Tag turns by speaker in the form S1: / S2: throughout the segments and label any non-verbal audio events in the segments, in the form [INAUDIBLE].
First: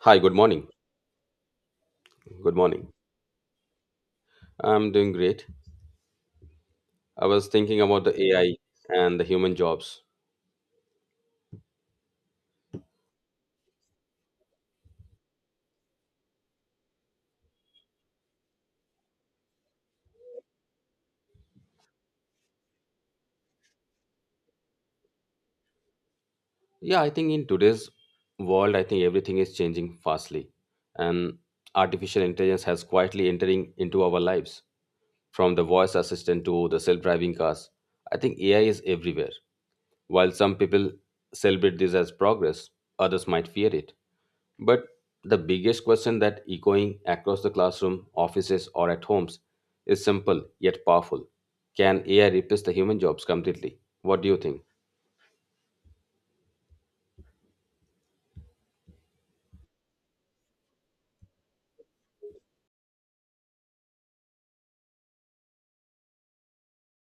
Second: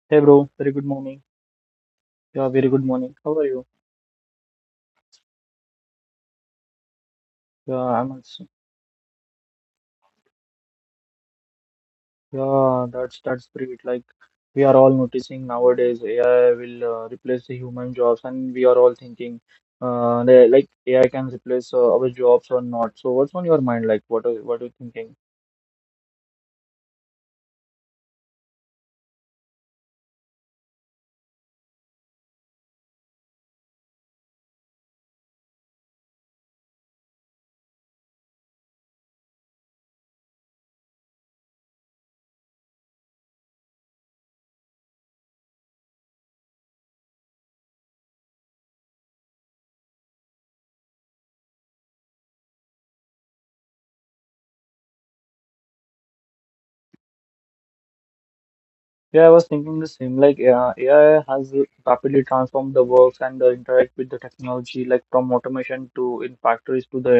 S1: Hi,
S2: Hey
S1: good
S2: bro,
S1: morning.
S2: very good morning. Yeah,
S1: Good
S2: very good
S1: morning.
S2: morning. How are you?
S1: I'm doing great. I was
S2: Yeah,
S1: thinking about
S2: I'm
S1: the
S2: also.
S1: AI and the human jobs.
S2: Yeah, that's pretty good. Like we are all noticing nowadays, AI will replace the human jobs, and we are all thinking, like AI can replace our jobs or not. So what's on your mind? Like what are you thinking?
S1: Yeah, I think in today's world, I think everything is changing fastly, and artificial intelligence has quietly entering into our lives. From the voice assistant to the self-driving cars, I think AI is everywhere. While some people celebrate this as progress, others might fear it. But the biggest question that echoing across the classroom, offices, or at homes is simple yet powerful. Can AI replace the human jobs completely? What do you think?
S2: Yeah, I was thinking the same. Like, AI has rapidly transformed the works and the interact with the technology, like from automation to in factories to the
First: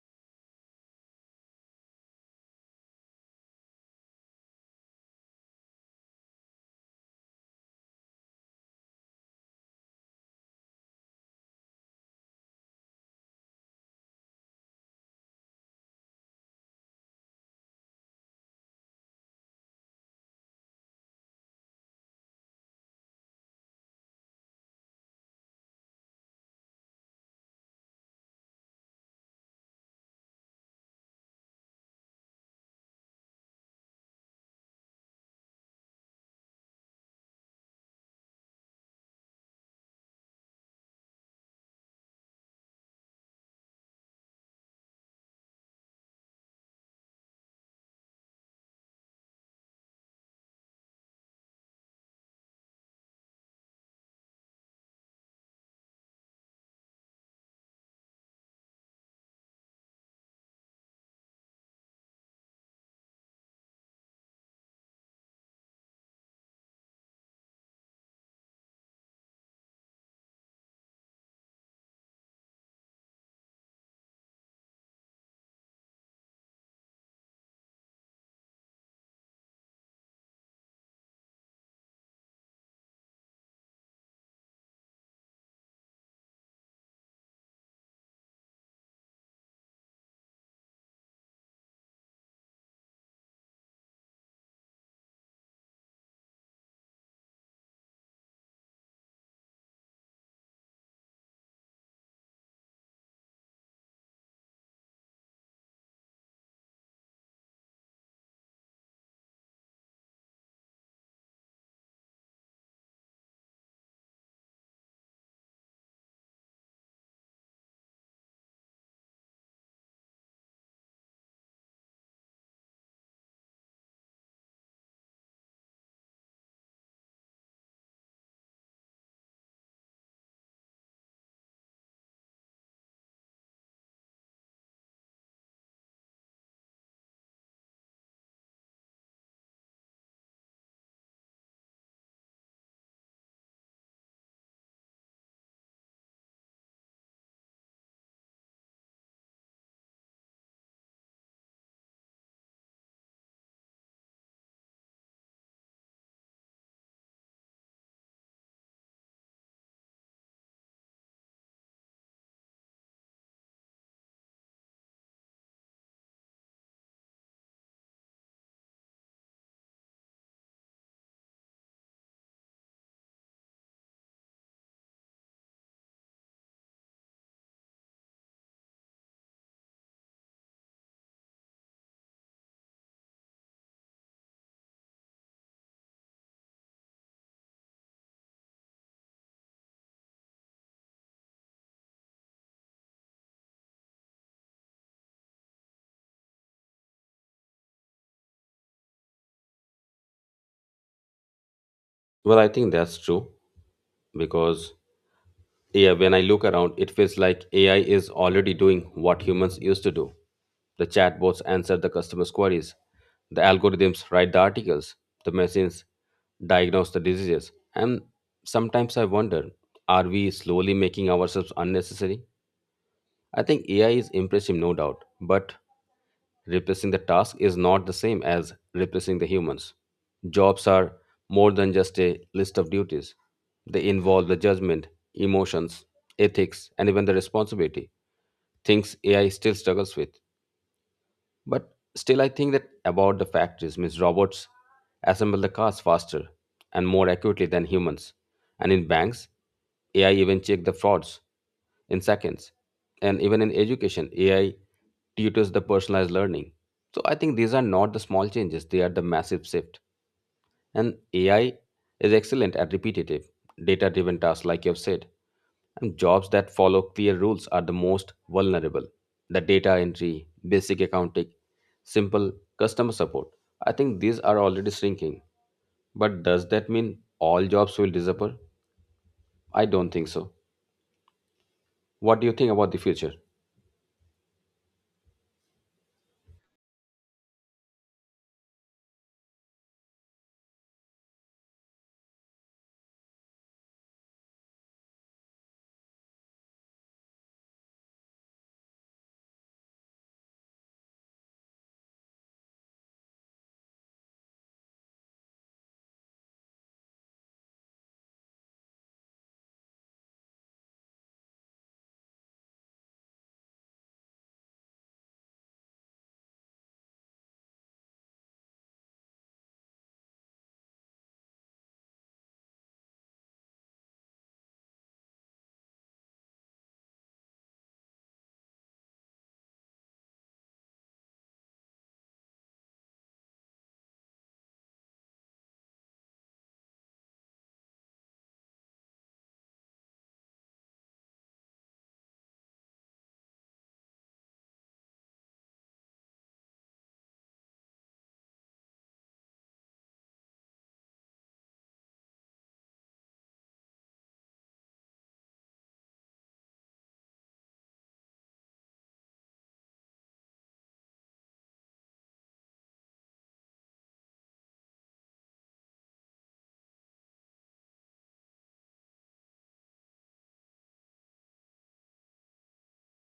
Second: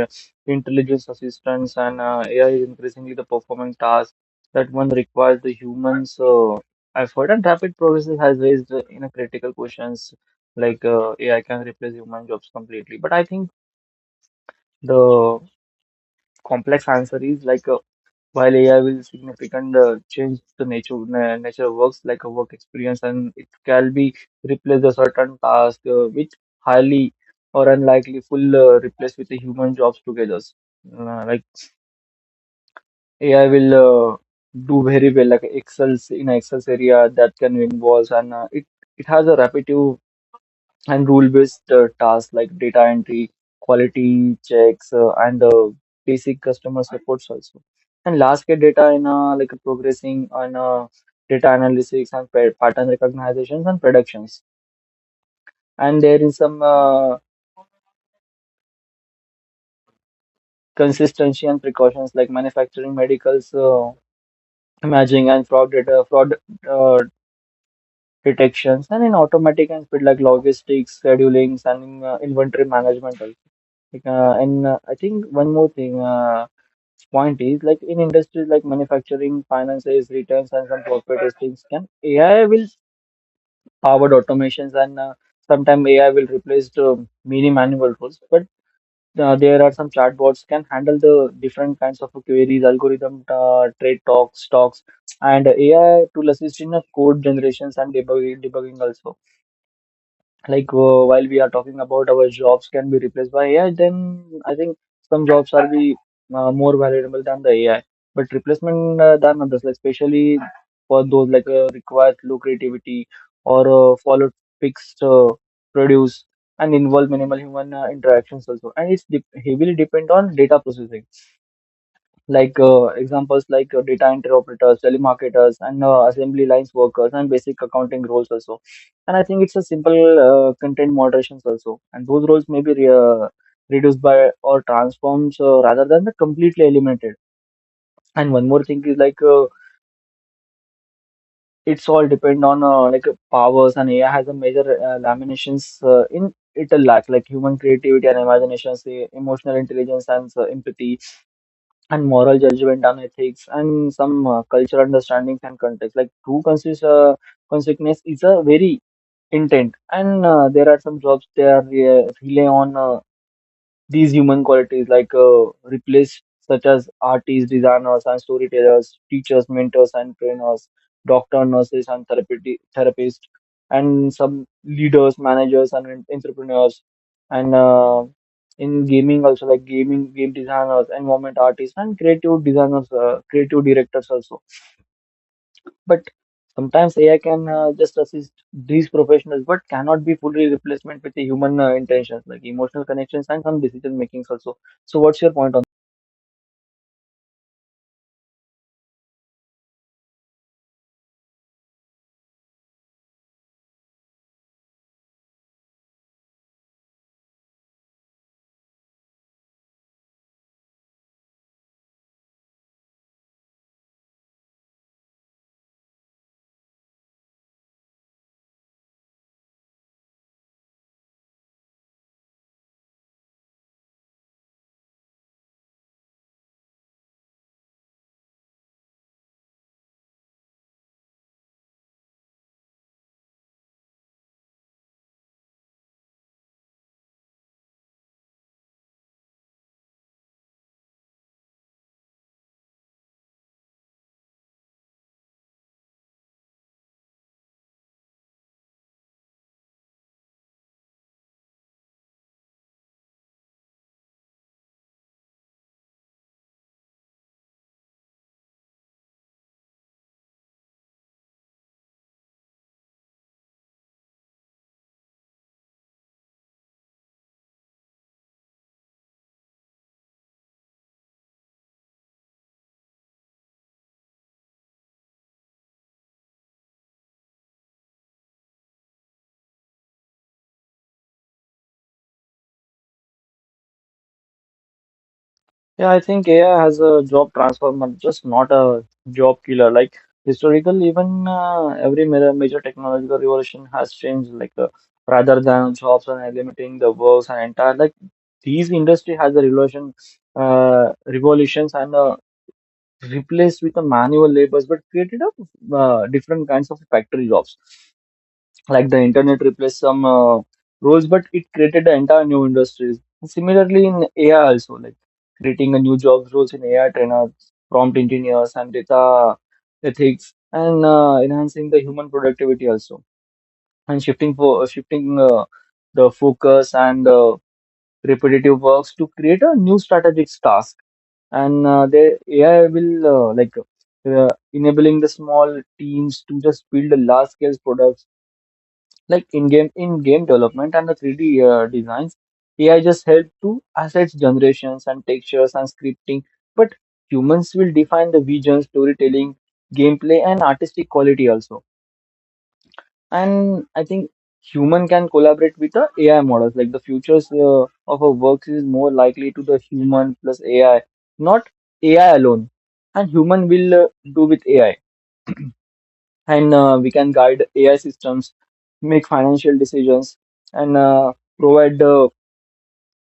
S2: intelligence assistants, and AI is increasingly the performing tasks that one requires the humans. So, effort and rapid progress has raised in a critical questions like AI can replace human jobs completely. But I think the complex answer is like. While AI will significant change the nature works like a work experience and it can be replace a certain task which highly or unlikely full replace with the human jobs together. Like, AI will uh, do very well like excels in Excel area that can involve and uh, it has a repetitive and rule-based tasks like data entry, quality checks, and basic customer supports also. And large-scale data in like progressing on data analytics and pattern recognitions and productions. And there is some consistency and precautions like manufacturing, medicals, imaging, and fraud data, fraud uh, detections, and in automatic and speed like logistics, schedulings, and in, inventory management also. Like, and I think one more thing point is like in industries like manufacturing, finances, returns, and some corporate things, can AI will powered automations and sometimes AI will replace the many manual roles. But there are some chatbots can handle the different kinds of queries, algorithm, trade talks, stocks, and AI to assist in code generations and debugging also like while we are talking about our jobs can be replaced by AI, then I think some jobs are be more valuable than the AI. But replacement than others, like especially for those like requires low creativity or follow fixed produce and involve minimal human interactions also, and heavily depend on data processing like examples like data entry operators, telemarketers, and assembly lines workers, and basic accounting roles also. And I think it's a simple content moderations also. And those roles may be reduced by or transformed rather than the completely eliminated. And one more thing is like it's all depend on powers, and AI has a major laminations in it a lot, like human creativity and imaginations, emotional intelligence, and empathy and moral judgment and ethics and some cultural understandings and context. Like true consciousness is a very intent, and there are some jobs they are rely on. These human qualities, like replace such as artists, designers, and storytellers, teachers, mentors, and trainers, doctor, nurses, and therapeutic therapists, and some leaders, managers, and entrepreneurs, and in gaming also like gaming game designers, environment artists, and creative designers, creative directors also, but sometimes AI can just assist these professionals, but cannot be fully replacement with the human intentions, like emotional connections and some decision makings also. So, what's your point on?
S1: Well, I think that's true because yeah, when I look around, it feels like AI is already doing what humans used to do. The chatbots answer the customers' queries, the algorithms write the articles, the machines diagnose the diseases. And sometimes I wonder, are we slowly making ourselves unnecessary? I think AI is impressive, no doubt, but replacing the task is not the same as replacing the humans. Jobs are more than just a list of duties, they involve the judgment, emotions, ethics, and even the responsibility, things AI still struggles with. But still, I think that about the factories, means robots assemble the cars faster and more accurately than humans. And in banks, AI even check the frauds in seconds. And even in education, AI tutors the personalized learning. So I think these are not the small changes; they are the massive shift. And AI is excellent at repetitive, data driven tasks, like you've said. And jobs that follow clear rules are the most vulnerable. The data entry, basic accounting, simple customer support. I think these are already shrinking. But does that mean all jobs will disappear? I don't think so. What do you think about the future?
S2: Yeah, I think AI has a job transformer, just not a job killer. Like historically, even every major technological revolution has changed. Like, rather than jobs and eliminating the works and entire like these industry has a revolution, revolutions and replaced with the manual labors, but created a different kinds of factory jobs. Like the internet replaced some roles, but it created the entire new industries. Similarly, in AI also, like creating a new jobs roles in AI trainers, prompt engineers, and data ethics, and enhancing the human productivity also, and shifting the focus and repetitive works to create a new strategic task and the AI will enabling the small teams to just build a large scale products like in game development and the 3D designs. AI just help to assets generations and textures and scripting, but humans will define the vision, storytelling, gameplay, and artistic quality also. And I think human can collaborate with the AI models. Like the futures of our work is more likely to the human plus AI, not AI alone. And human will do with AI, and we can guide AI systems, make financial decisions, and provide the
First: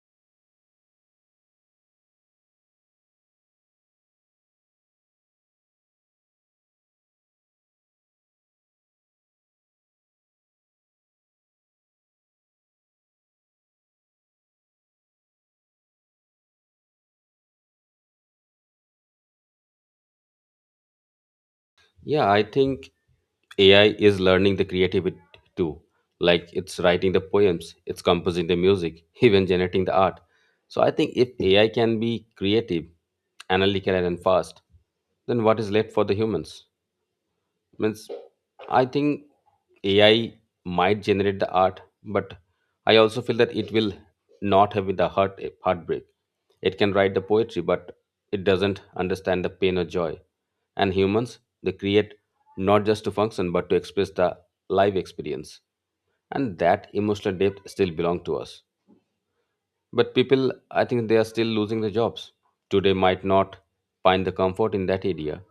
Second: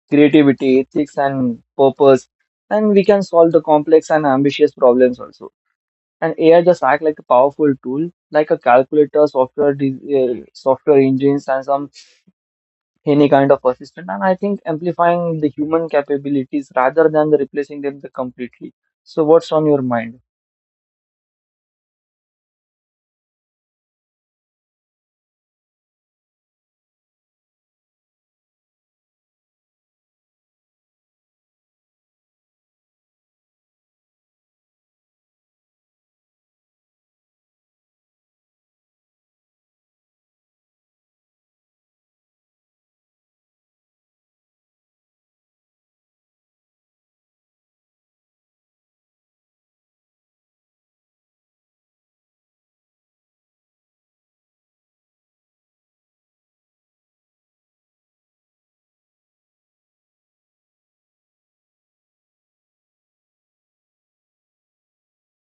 S2: creativity, ethics, and purpose. And we can solve the complex and ambitious problems also. And AI just act like a powerful tool, like a calculator, software, software engines, and some any kind of assistant, and I think amplifying the human capabilities rather than the replacing them the completely. So what's on your mind?
S1: Yeah, I think AI is learning the creativity too. Like it's writing the poems, it's composing the music, [LAUGHS] even generating the art. So I think if AI can be creative, analytical, and fast, then what is left for the humans? Means I think AI might generate the art, but I also feel that it will not have the heart heartbreak. It can write the poetry, but it doesn't understand the pain or joy. And humans, they create not just to function but to express the life experience, and that emotional depth still belong to us. But people, I think they are still losing their jobs. Today might not find the comfort in that area.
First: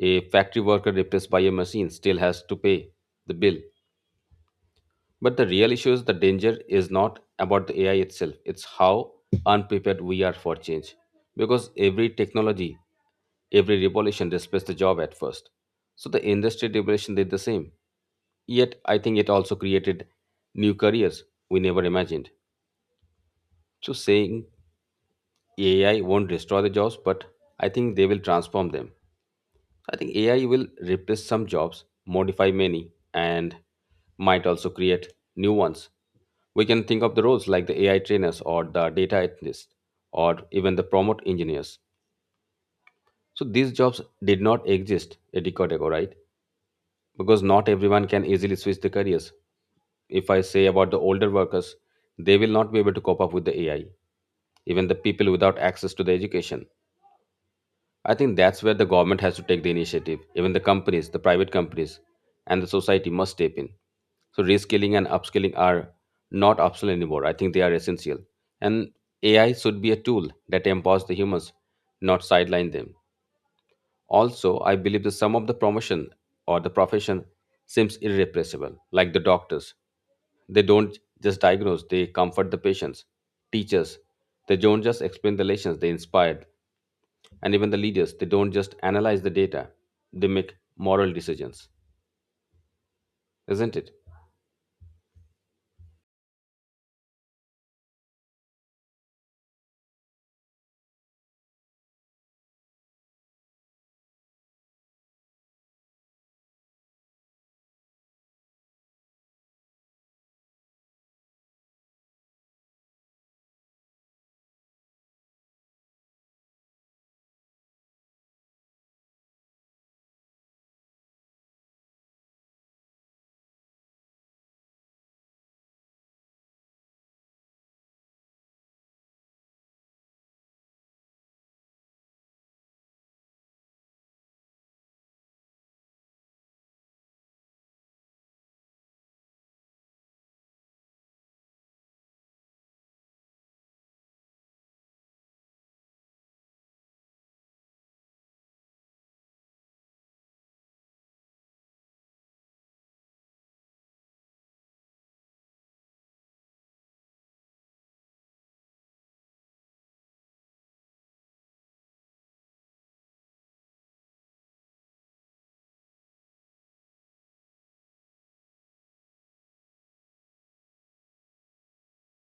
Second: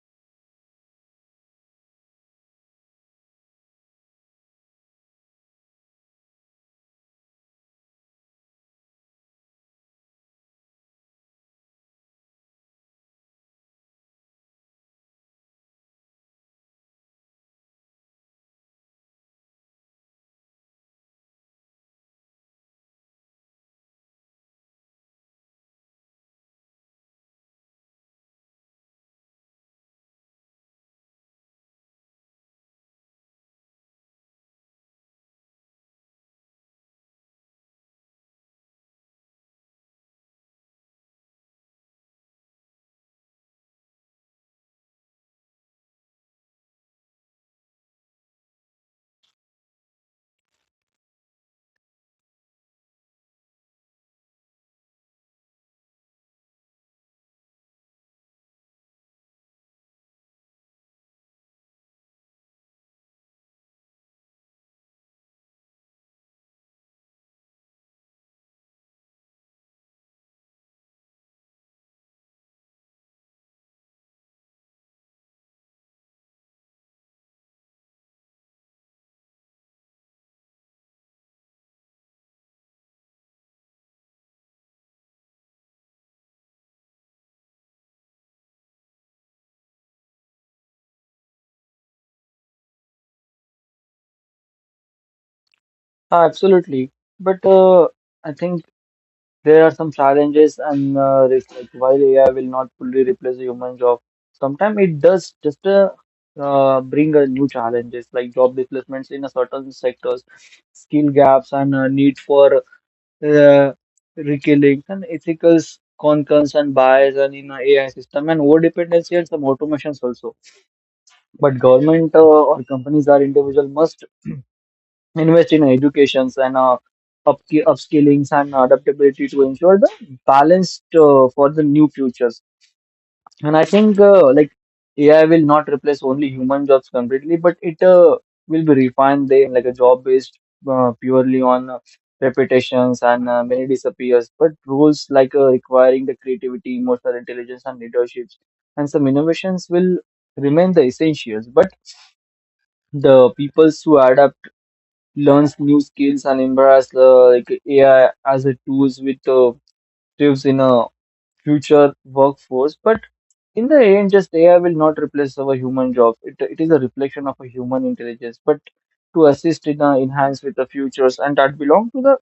S1: A factory worker replaced by a machine still has to pay the bill. But the real issue is the danger is not about the AI itself, it's how unprepared we are for change. Because every technology, every revolution displaces the job at first. So the industry revolution did the same. Yet I think it also created new careers we never imagined. So saying AI won't destroy the jobs, but I think they will transform them. I think AI will replace some jobs, modify many, and might also create new ones. We can think of the roles like the AI trainers or the data analysts or even the prompt engineers. So these jobs did not exist a decade ago, right? Because not everyone can easily switch the careers. If I say about the older workers, they will not be able to cope up with the AI. Even the people without access to the education, I think that's where the government has to take the initiative. Even the companies, the private companies, and the society must step in. So reskilling and upskilling are not optional anymore. I think they are essential. And AI should be a tool that empowers the humans, not sideline them. Also, I believe that some of the promotion or the profession seems irrepressible, like the doctors. They don't just diagnose, they comfort the patients. Teachers, they don't just explain the lessons, they inspire. And even the leaders, they don't just analyze the data, they make moral decisions, isn't it?
S2: Ah, absolutely, but I think there are some challenges and risks like while AI will not fully replace the human job, sometimes it does just bring a new challenges like job displacements in a certain sectors, skill gaps, and need for uh, rekilling and ethical concerns and bias and in a AI system and over dependency and some automations also. But government or companies or individual must invest in educations and up upskillings and adaptability to ensure the balanced for the new futures. And I think like AI will not replace only human jobs completely, but it will be refined then like a job based purely on reputations and many disappears. But roles like requiring the creativity, emotional intelligence, and leaderships, and some innovations will remain the essentials. But the peoples who adapt, learns new skills, and embrace like AI as a tools with tips in a future workforce. But in the end, just AI will not replace our human jobs. It is a reflection of a human intelligence, but to assist in enhance with the futures, and that belong to the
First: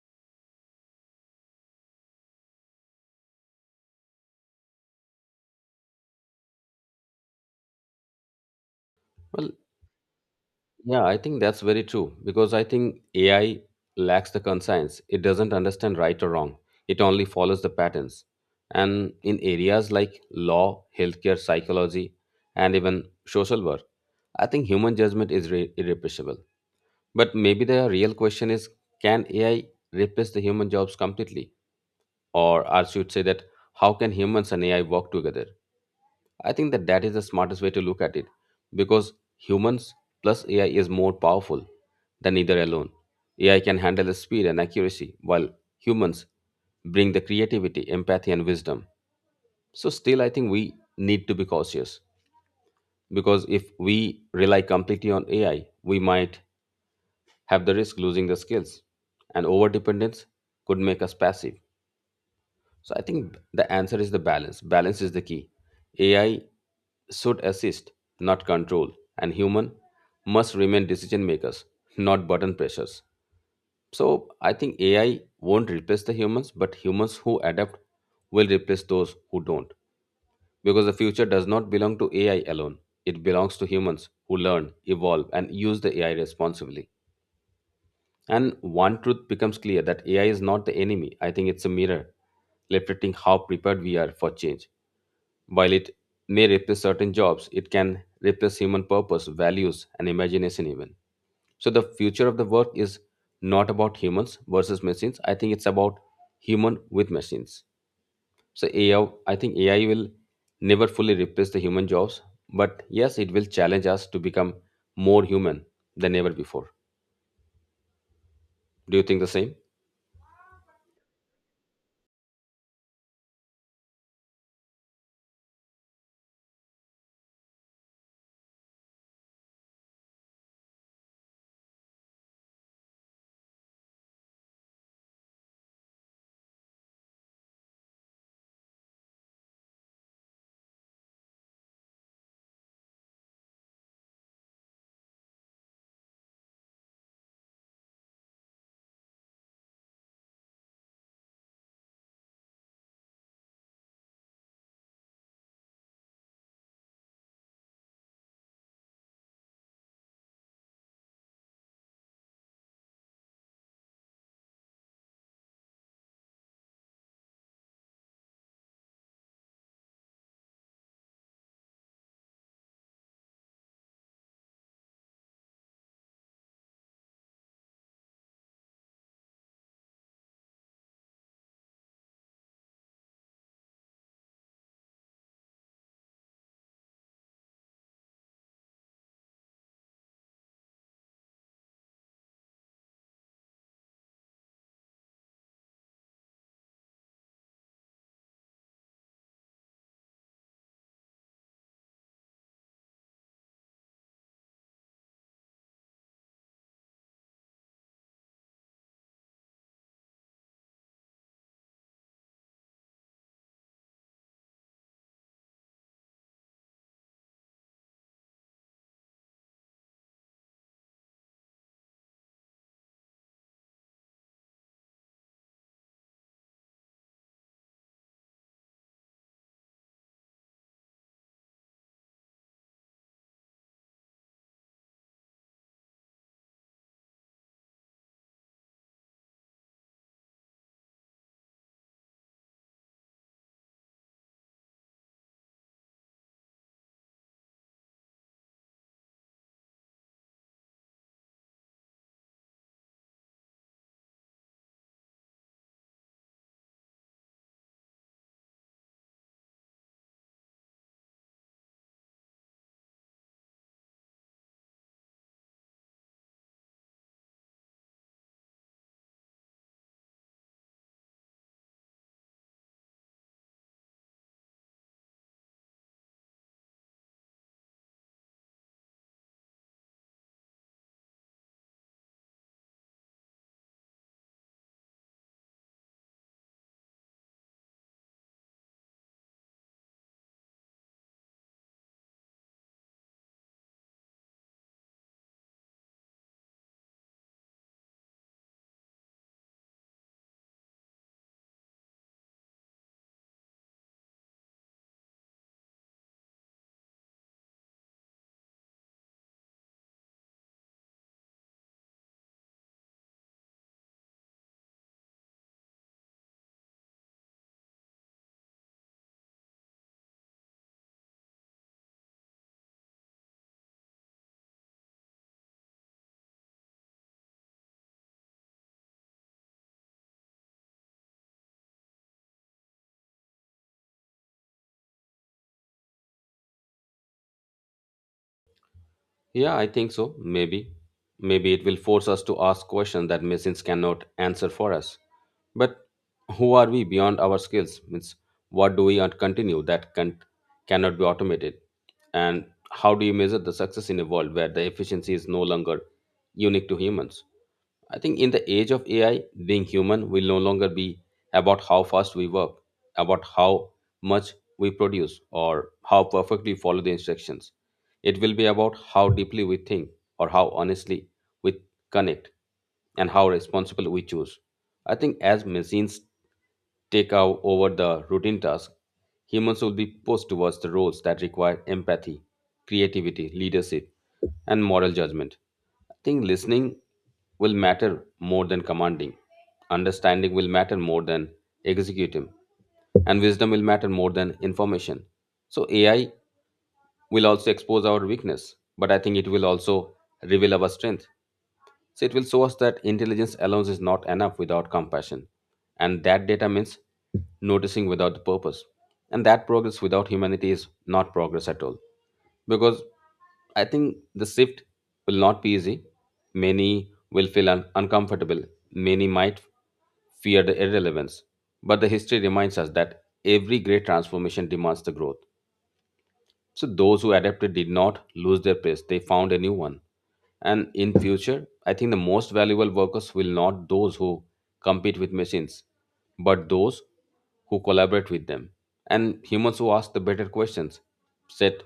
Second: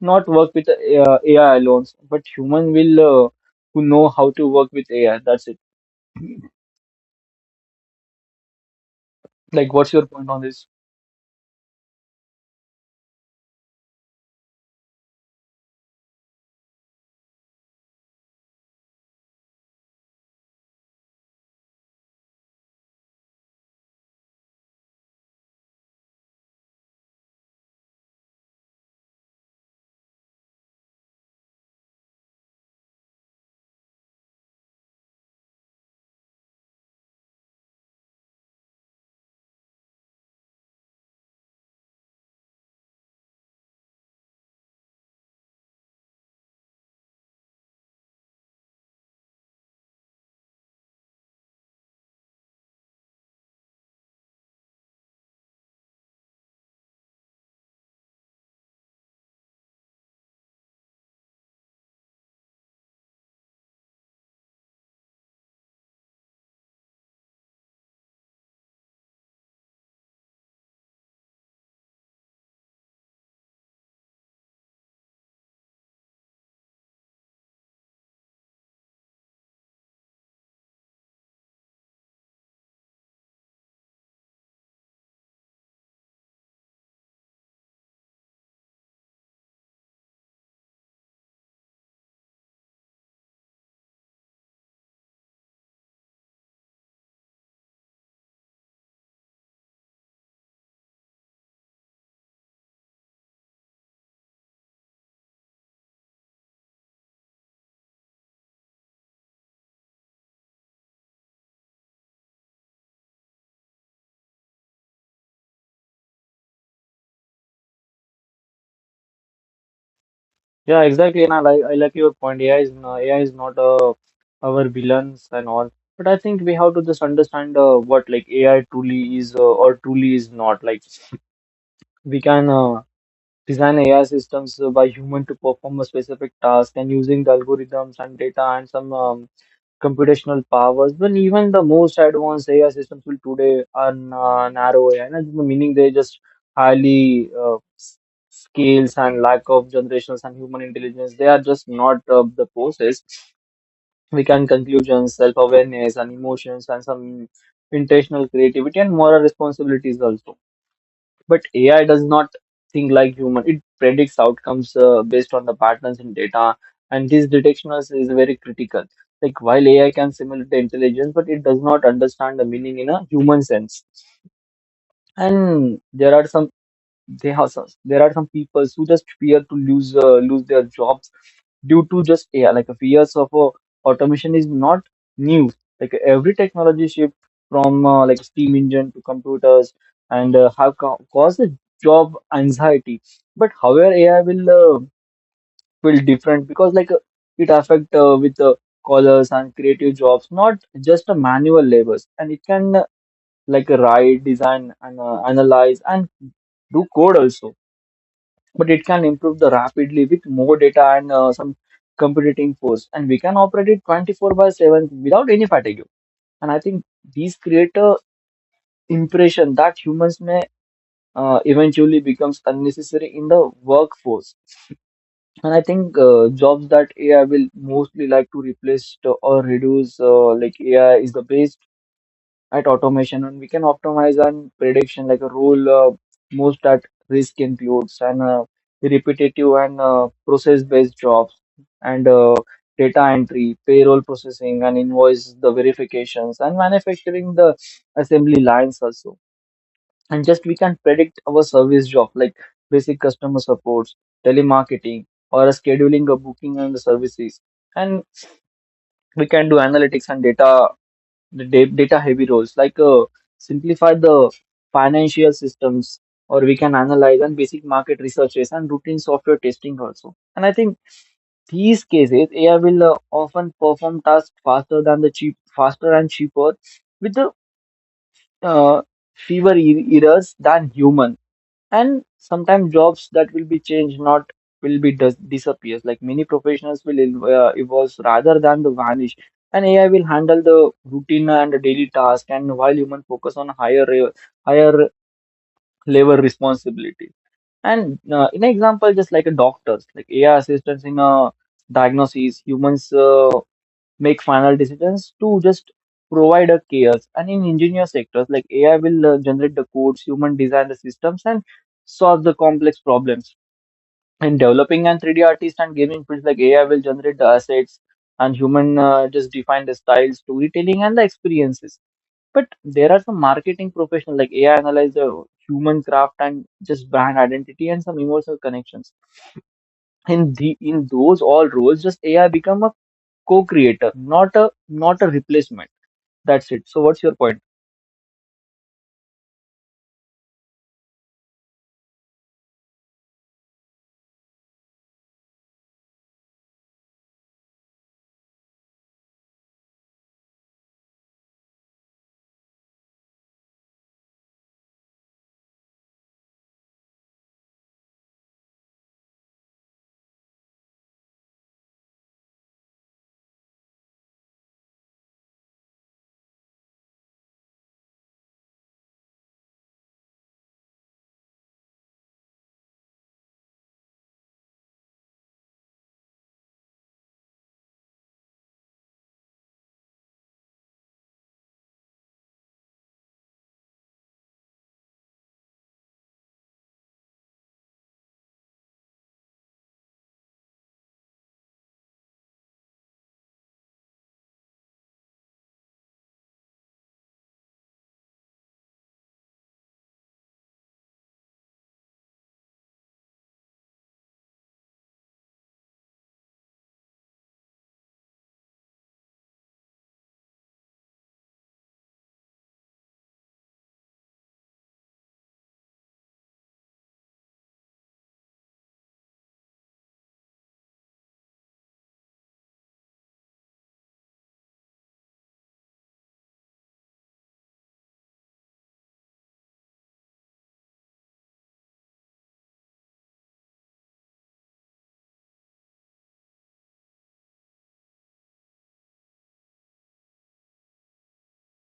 S2: not work with the AI alone, but human will who know how to work with AI. That's it.
S1: Well,
S2: Like, what's your point on this?
S1: yeah, I think that's very true because I think AI lacks the conscience. It doesn't understand right or wrong. It only follows the patterns. And in areas like law, healthcare, psychology, and even social work, I think human judgment is irrepressible. But maybe the real question is, can AI replace the human jobs completely? Or I should say that how can humans and AI work together? I think that that is the smartest way to look at it because humans plus AI is more powerful than either alone. AI can handle the speed and accuracy while humans bring the creativity, empathy, and wisdom. So, still, I think we need to be cautious because if we rely completely on AI, we might have the risk losing the skills, and overdependence could make us passive. So I think the answer is the balance. Balance is the key. AI should assist, not control, and human must remain decision makers, not button pressures. So I think AI won't replace the humans, but humans who adapt will replace those who don't. Because the future does not belong to AI alone. It belongs to humans who learn, evolve, and use the AI responsibly. And one truth becomes clear that AI is not the enemy. I think it's a mirror reflecting how prepared we are for change. While it may replace certain jobs, it can replace human purpose, values, and imagination even. So the future of the work is not about humans versus machines. I think it's about human with machines. So AI, I think AI will never fully replace the human jobs, but yes, it will challenge us to become more human than ever before. Do you think the same?
S2: Yeah, exactly. And I like your point. AI is not our villains and all. But I think we have to just understand what like AI truly is or truly is not. Like we can. Design AI systems by human to perform a specific task and using the algorithms and data and some computational powers. But even the most advanced AI systems will today are narrow AI, and meaning they just highly scales and lack of generations and human intelligence. They are just not the process. We can conclusions, self awareness, and emotions, and some intentional creativity and moral responsibilities also, but AI does not think like human. It predicts outcomes based on the patterns in data, and this detection is very critical. Like while AI can simulate the intelligence, but it does not understand the meaning in a human sense. And there are some people who just fear to lose lose their jobs due to just AI. Like fears of automation is not new. Like every technology shift from like steam engine to computers and have caused a job anxiety. But however, AI will feel different because it affect with callers and creative jobs, not just manual labors, and it can write, design, and analyze and do code also, but it can improve the rapidly with more data and some computing force, and we can operate it 24 by 7 without any fatigue. And I think these create a impression that humans may eventually becomes unnecessary in the workforce. And I think jobs that AI will mostly like to or reduce, like AI is the base at automation and we can optimize and prediction like a rule, most at risk includes and repetitive and process based jobs and data entry, payroll processing, and invoice the verifications, and manufacturing the assembly lines also. And just we can predict our service job like basic customer supports, telemarketing, or scheduling a booking and the services. And we can do analytics and data, the data heavy roles like simplify the financial systems, or we can analyze and basic market researches and routine software testing also. And I think these cases AI will often perform tasks faster than the cheap, faster and cheaper with the uh, fewer errors than human. And sometimes jobs that will be changed, not will be disappears, like many professionals will evolve rather than the vanish. And AI will handle the routine and the daily task, and while human focus on higher higher level responsibility. And in example, just like a doctors, like AI assistance in a diagnosis, humans make final decisions to just provide a chaos. And in engineer sectors, like AI will generate the codes, human design the systems, and solve the complex problems. In developing and 3D artists and gaming fields, like AI will generate the assets and human just define the styles, storytelling, and the experiences. But there are some marketing professionals like AI analyze the human craft and just brand identity and some emotional connections. In the in those all roles, just AI become a co-creator, not a replacement. That's it. So what's your point?
S1: Yeah, I think so. Maybe. Maybe it will force us to ask questions that machines cannot answer for us. But who are we beyond our skills? Means what do we and continue that cannot be automated? And how do you measure the success in a world where the efficiency is no longer unique to humans? I think in the age of AI, being human will no longer be about how fast we work, about how much we produce, or how perfectly we follow the instructions. It will be about how deeply we think, or how honestly we connect, and how responsible we choose. I think as machines take over the routine task, humans will be pushed towards the roles that require empathy, creativity, leadership, and moral judgment. I think listening will matter more than commanding, understanding will matter more than executing, and wisdom will matter more than information. So, AI will also expose our weakness, but I think it will also reveal our strength. So it will show us that intelligence alone is not enough without compassion. And that data means noticing without the purpose. And that progress without humanity is not progress at all. Because I think the shift will not be easy. Many will feel uncomfortable. Many might fear the irrelevance. But the history reminds us that every great transformation demands the growth. So those who adapted did not lose their place. They found a new one. And in future, I think the most valuable workers will not those who compete with machines, but those who collaborate with them. And humans who ask the better questions, set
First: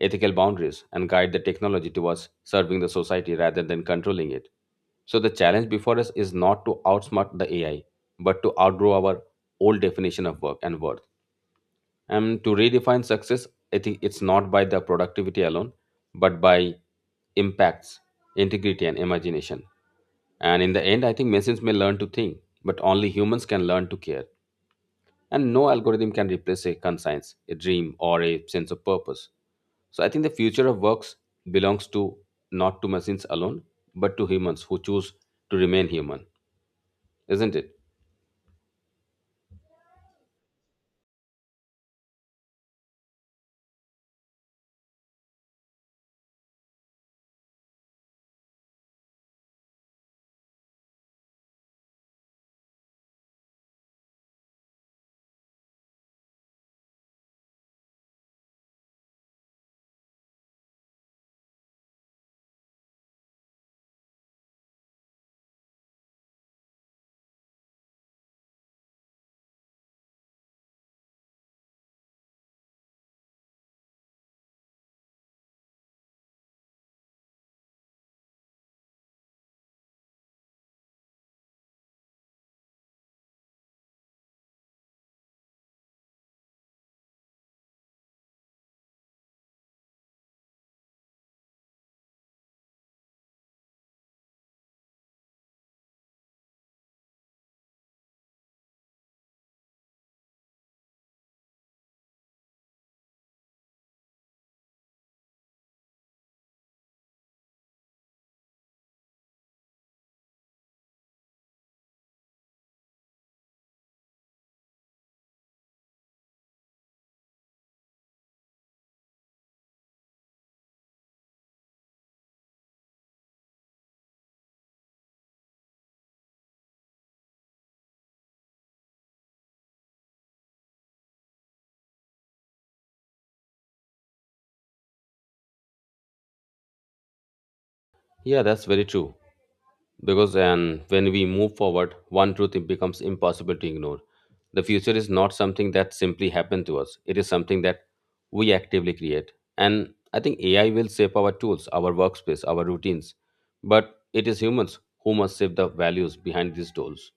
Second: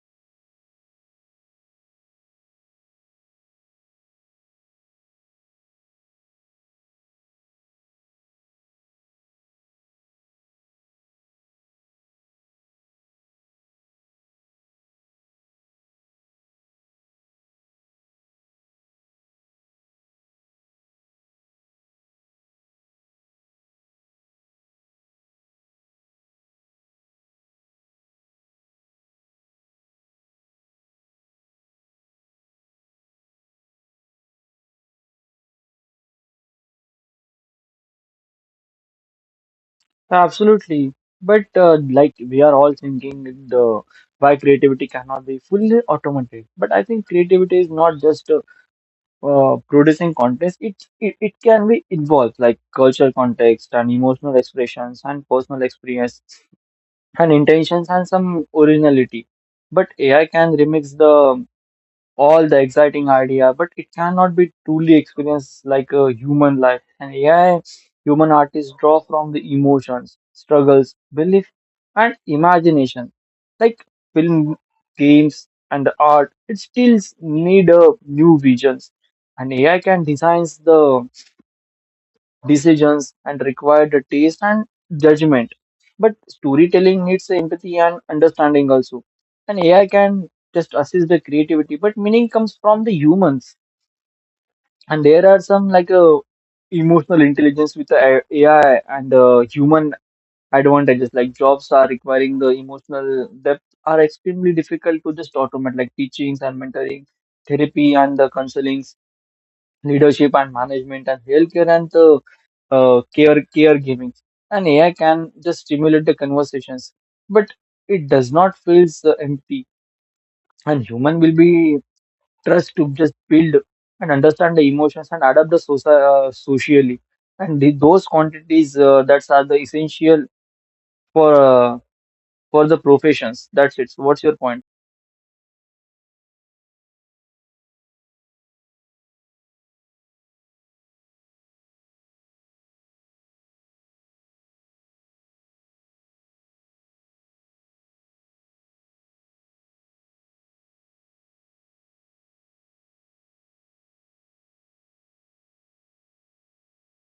S1: ethical boundaries, and guide the technology towards serving the society rather than controlling it. So the challenge before us is not to outsmart the AI, but to outgrow our old definition of work and worth. And to redefine success, I think it's not by the productivity alone, but by impacts, integrity, and imagination. And in the end, I think machines may learn to think, but only humans can learn to care. And no algorithm can replace a conscience, a dream, or a sense of purpose. So I think the future of works belongs to not to machines alone, but to humans who choose to remain human, isn't it?
S2: Absolutely. But like we are all thinking the why creativity cannot be fully automated. But I think creativity is not just producing content. It can be involved like cultural context and emotional expressions and personal experience and intentions and some originality. But AI can remix the all the exciting idea, but it cannot be truly experienced like a human life. And AI, human artists draw from the emotions, struggles, belief, and imagination. Like film, games, and art, it still need a new visions. And AI can designs the decisions and required the taste and judgment. But storytelling needs empathy and understanding also. And AI can just assist the creativity, but meaning comes from the humans. And there are some like emotional intelligence with the AI and human advantages. Like jobs are requiring the emotional depth are extremely difficult to just automate, like teachings and mentoring, therapy and the counseling, leadership and management, and healthcare and the caregiving. And AI can just stimulate the conversations, but it does not feel so empty. And human will be trust to just build and understand the emotions and adapt the socially, and the, those quantities that are the essential for uh, for the professions. That's it. So what's your point?
S1: Yeah, that's very true. Because and when we move forward, one truth it becomes impossible to ignore. The future is not something that simply happened to us. It is something that we actively create. And I think AI will shape our tools, our workspace, our routines. But it is humans who must shape the values behind these tools.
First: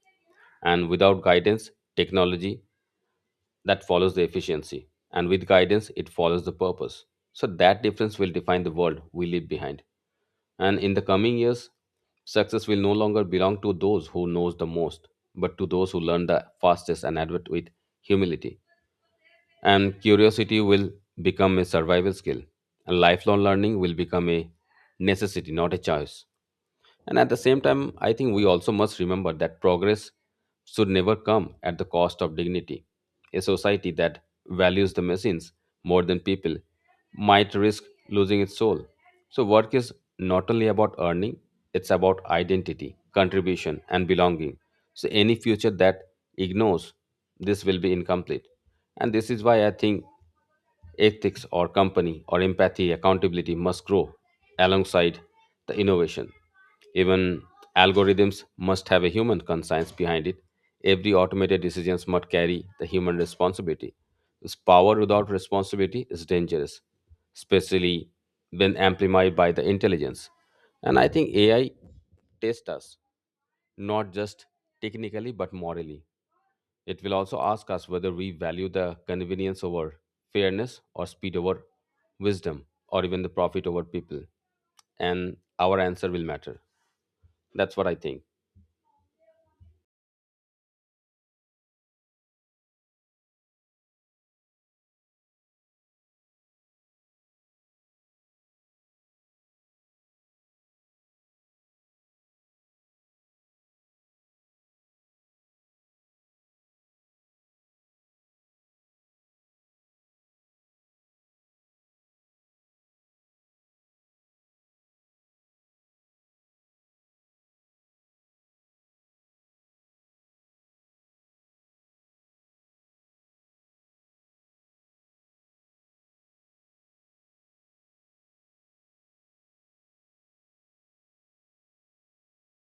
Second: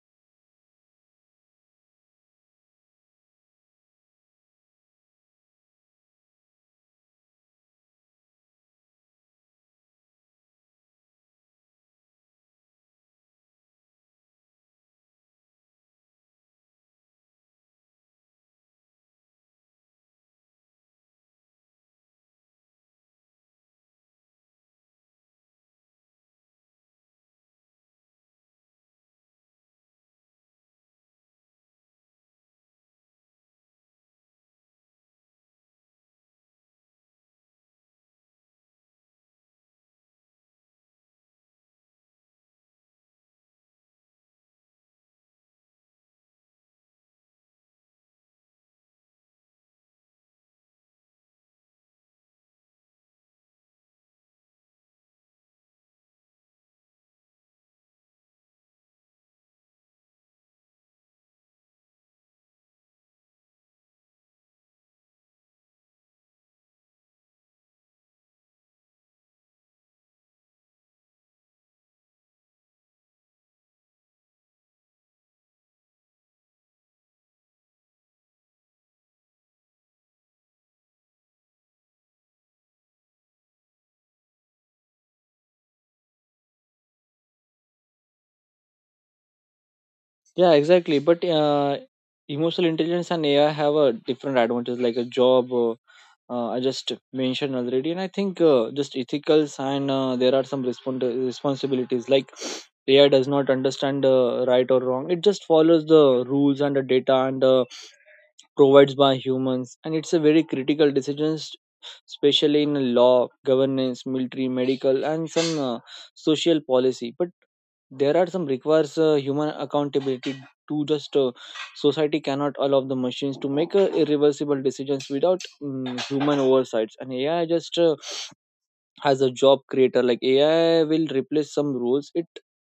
S1: And without guidance, technology that follows the efficiency. And with guidance, it follows the purpose. So that difference will define the world we leave behind. And in the coming years, success will no longer belong to those who knows the most, but to those who learn the fastest and adapt with humility. And curiosity will become a survival skill, and lifelong learning will become a necessity, not a choice. And at the same time, I think we also must remember that progress should never come at the cost of dignity. A society that values the machines more than people might risk losing its soul. So, work is not only about earning, it's about identity, contribution, and belonging. So any future that ignores this will be incomplete. And this is why I think ethics or company or empathy, accountability must grow alongside the innovation. Even algorithms must have a human conscience behind it. Every automated decisions must carry the human responsibility. This power without responsibility is dangerous, especially when amplified by the intelligence. And I think AI tests us not just technically but morally. It will also ask us whether we value the convenience over fairness or speed over wisdom or even the profit over people. And our answer will matter. That's what I think.
S2: Yeah, exactly. But emotional intelligence and AI have a different advantage, like a job. I just mentioned already. And I think just ethicals and there are some responsibilities. Like AI does not understand right or wrong; it just follows the rules and the data and provides by humans, and it's a very critical decisions, especially in law, governance, military, medical, and some social policy. But there are some requires human accountability to just society cannot allow the machines to make irreversible decisions without human oversights. And AI just as a job creator, like AI will replace some roles, it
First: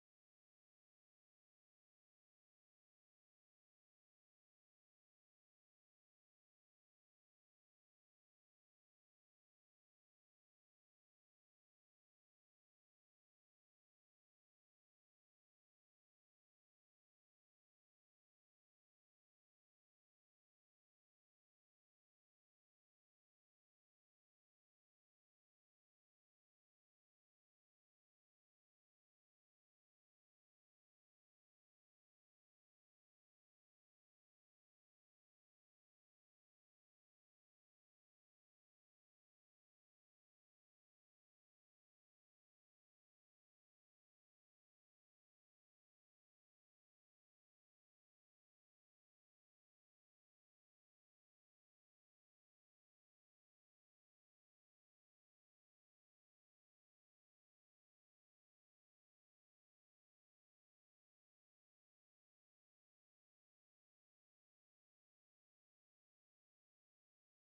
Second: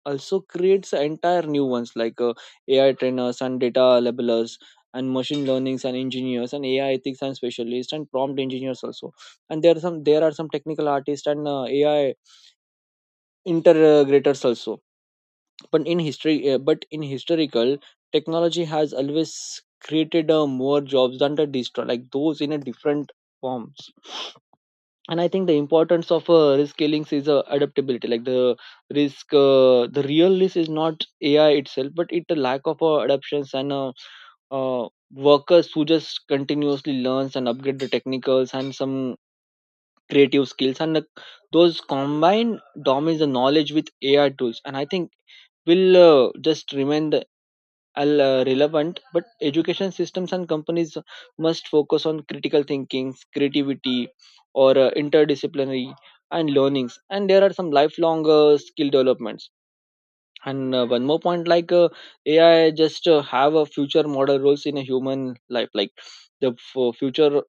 S2: also creates entire new ones like AI trainers and data labelers, and machine learnings and engineers, and AI ethics and specialists, and prompt engineers also. And there are some technical artists and AI integrators also. But in history but in historical, technology has always created more jobs than the destroy, like those in a different forms. And I think the importance of risk scalings is adaptability. Like the real risk is not AI itself, but it the lack of adaptations, and workers who just continuously learns and upgrade the technicals and some creative skills, and the, those combined domains the knowledge with AI tools. And I think will just remain the are relevant, but education systems and companies must focus on critical thinking, creativity, or interdisciplinary and learnings. And there are some lifelong skill developments. And one more point, like AI, just have a future model roles in a human life. Like the future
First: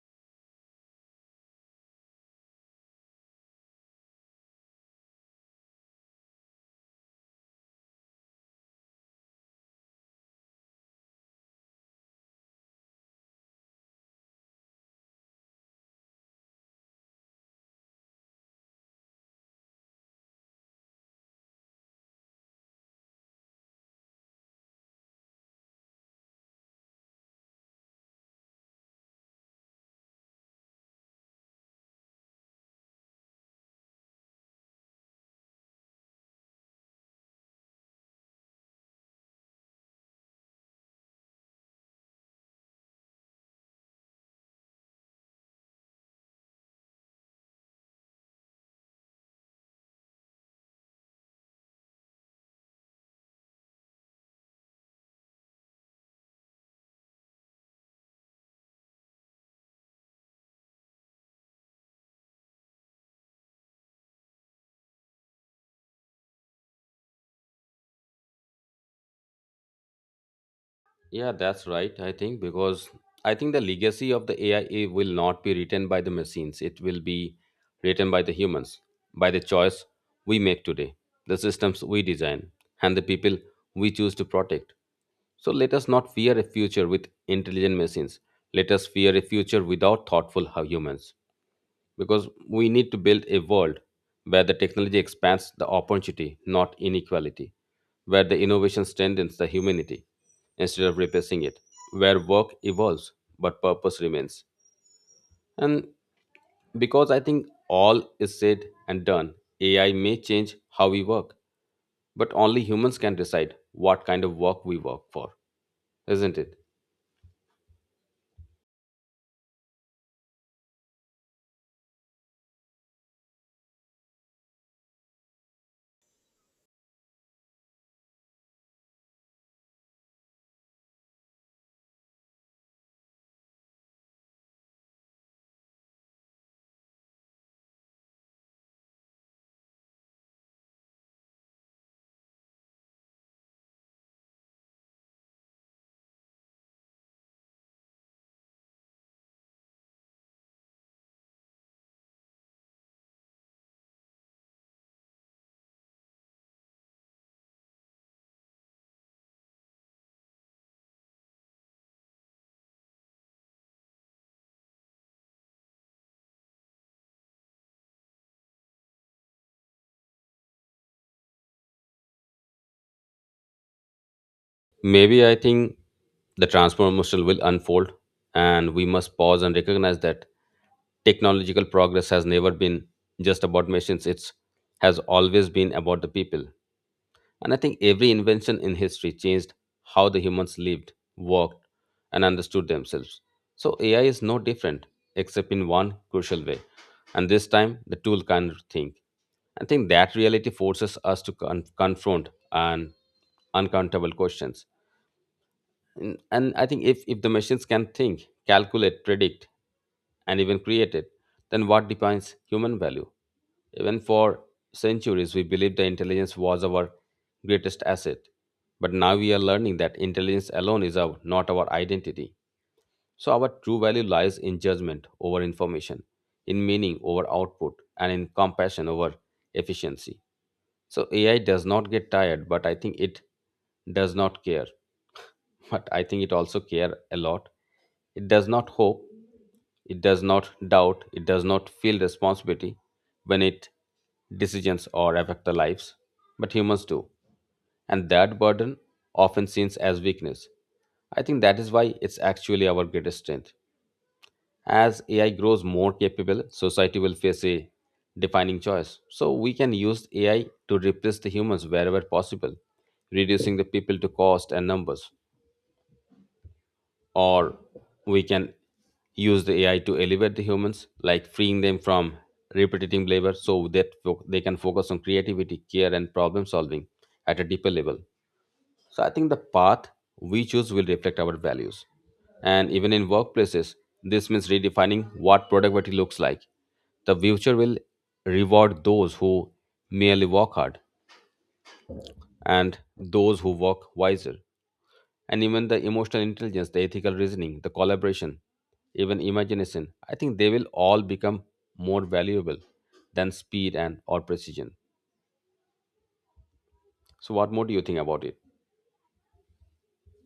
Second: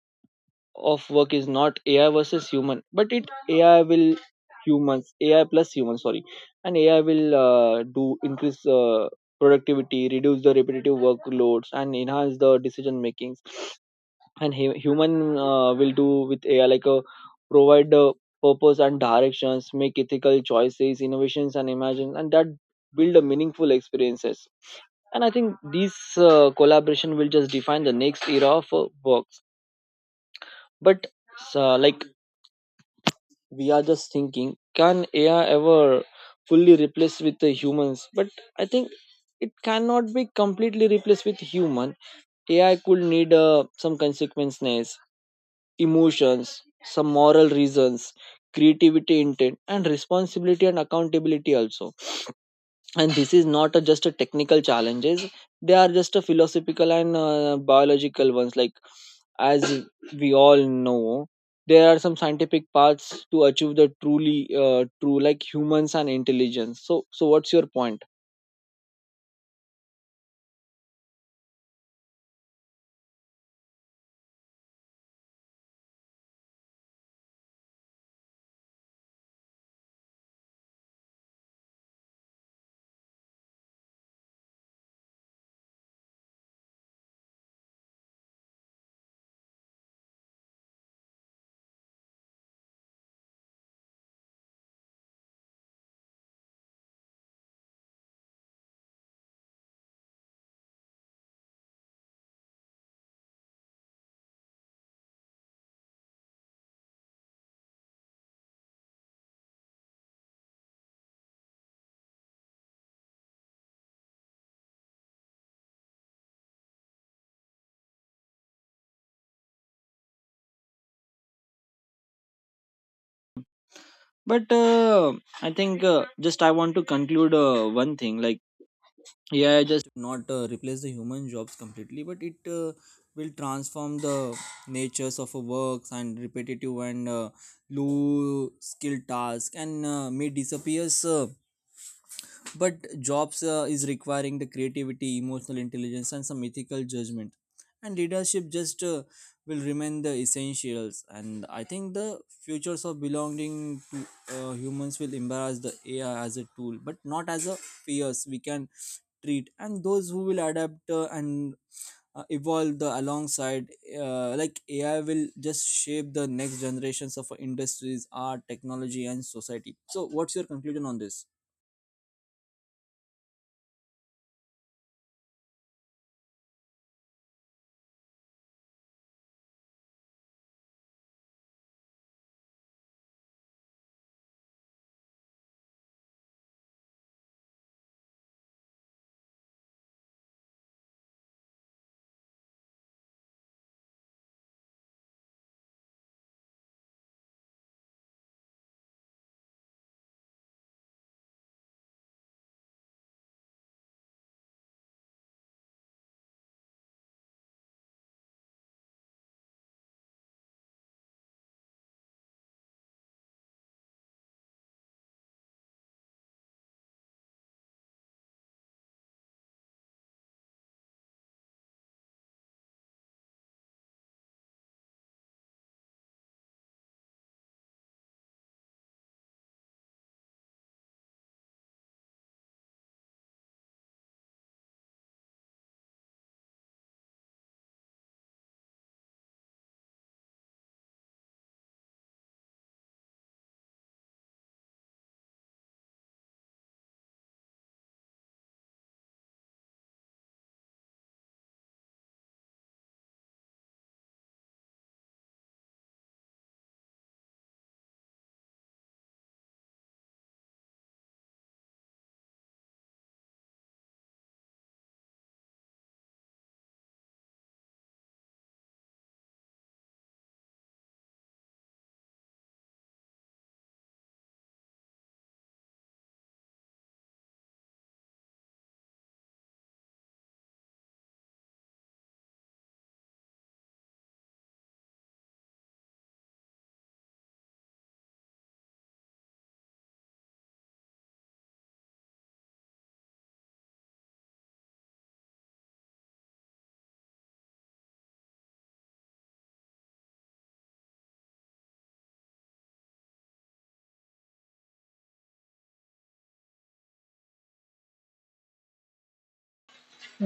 S2: of work is not AI versus human, but it AI plus human, sorry. And AI will do increase productivity, reduce the repetitive workloads, and enhance the decision makings. And human will do with AI like a provide the purpose and directions, make ethical choices, innovations, and imagine, and that build a meaningful experiences. And I think these collaboration will just define the next era of works. But so, like we are just thinking, can AI ever fully replace with the humans? But I think it cannot be completely replaced with human. AI could need some consequences, emotions, some moral reasons, creativity, intent, and responsibility and accountability also. And this is not a, just a technical challenges, they are just a philosophical and biological ones. Like, as we all know, there are some scientific paths to achieve the truly true like humans and intelligence. So so what's your point?
S1: Yeah, that's right. I think because I think the legacy of the AI will not be written by the machines. It will be written by the humans, by the choice we make today, the systems we design, and the people we choose to protect. So let us not fear a future with intelligent machines. Let us fear a future without thoughtful humans, because we need to build a world where the technology expands the opportunity, not inequality, where the innovation strengthens the humanity instead of replacing it, where work evolves but purpose remains. And because I think all is said and done, AI may change how we work, but only humans can decide what kind of work we work for, isn't it?
S2: But I think just I want to conclude one thing. Like, yeah, I just not replace the human jobs completely, but it will transform the natures of a works, and repetitive and low skill task and may disappears, but jobs is requiring the creativity, emotional intelligence, and some ethical judgment and leadership, just will remain the essentials. And I think the futures of belonging to humans will embrace the AI as a tool, but not as a fears we can treat. And those who will adapt and evolve the alongside, like AI will just shape the next generations of industries, art, technology, and society. So what's your conclusion on this?
S1: Maybe I think the transformation will unfold, and we must pause and recognize that technological progress has never been just about machines, it has always been about the people. And I think every invention in history changed how the humans lived, worked, and understood themselves. So AI is no different, except in one crucial way. And this time, the tool can not think. I think that reality forces us to confront and uncountable questions. And I think if the machines can think, calculate, predict, and even create it, then what defines human value? Even for centuries, we believed that intelligence was our greatest asset, but now we are learning that intelligence alone is our not our identity. So our true value lies in judgment over information, in meaning over output, and in compassion over efficiency. So AI does not get tired, but I think it does not care. [LAUGHS] But I think it also care a lot. It does not hope, it does not doubt, it does not feel responsibility when it decisions or affect the lives. But humans do. And that burden often seen as weakness. I think that is why it's actually our greatest strength. As AI grows more capable, society will face a defining choice. So we can use AI to replace the humans wherever possible, reducing the people to cost and numbers. Or we can use the AI to elevate the humans, like freeing them from repetitive labor so that they can focus on creativity, care, and problem solving at a deeper level. So I think the path we choose will reflect our values. And even in workplaces, this means redefining what productivity looks like. The future will reward those who merely work hard and those who work wiser. And even the emotional intelligence, the ethical reasoning, the collaboration, even imagination, I think they will all become more valuable than speed and or precision. So what more do you think about it?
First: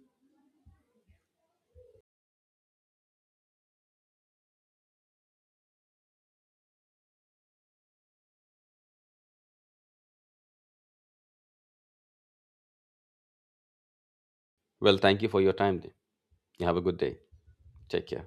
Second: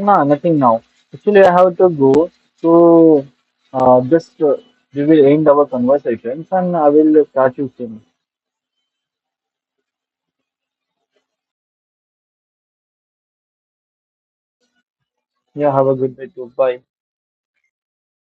S2: Nah, nothing now. Actually, I have to go. So, just we will end our conversations and I will catch you soon.
S1: Well, thank you for your
S2: Yeah,
S1: time.
S2: have a good day too.
S1: You have a
S2: Bye.
S1: good day. Take care.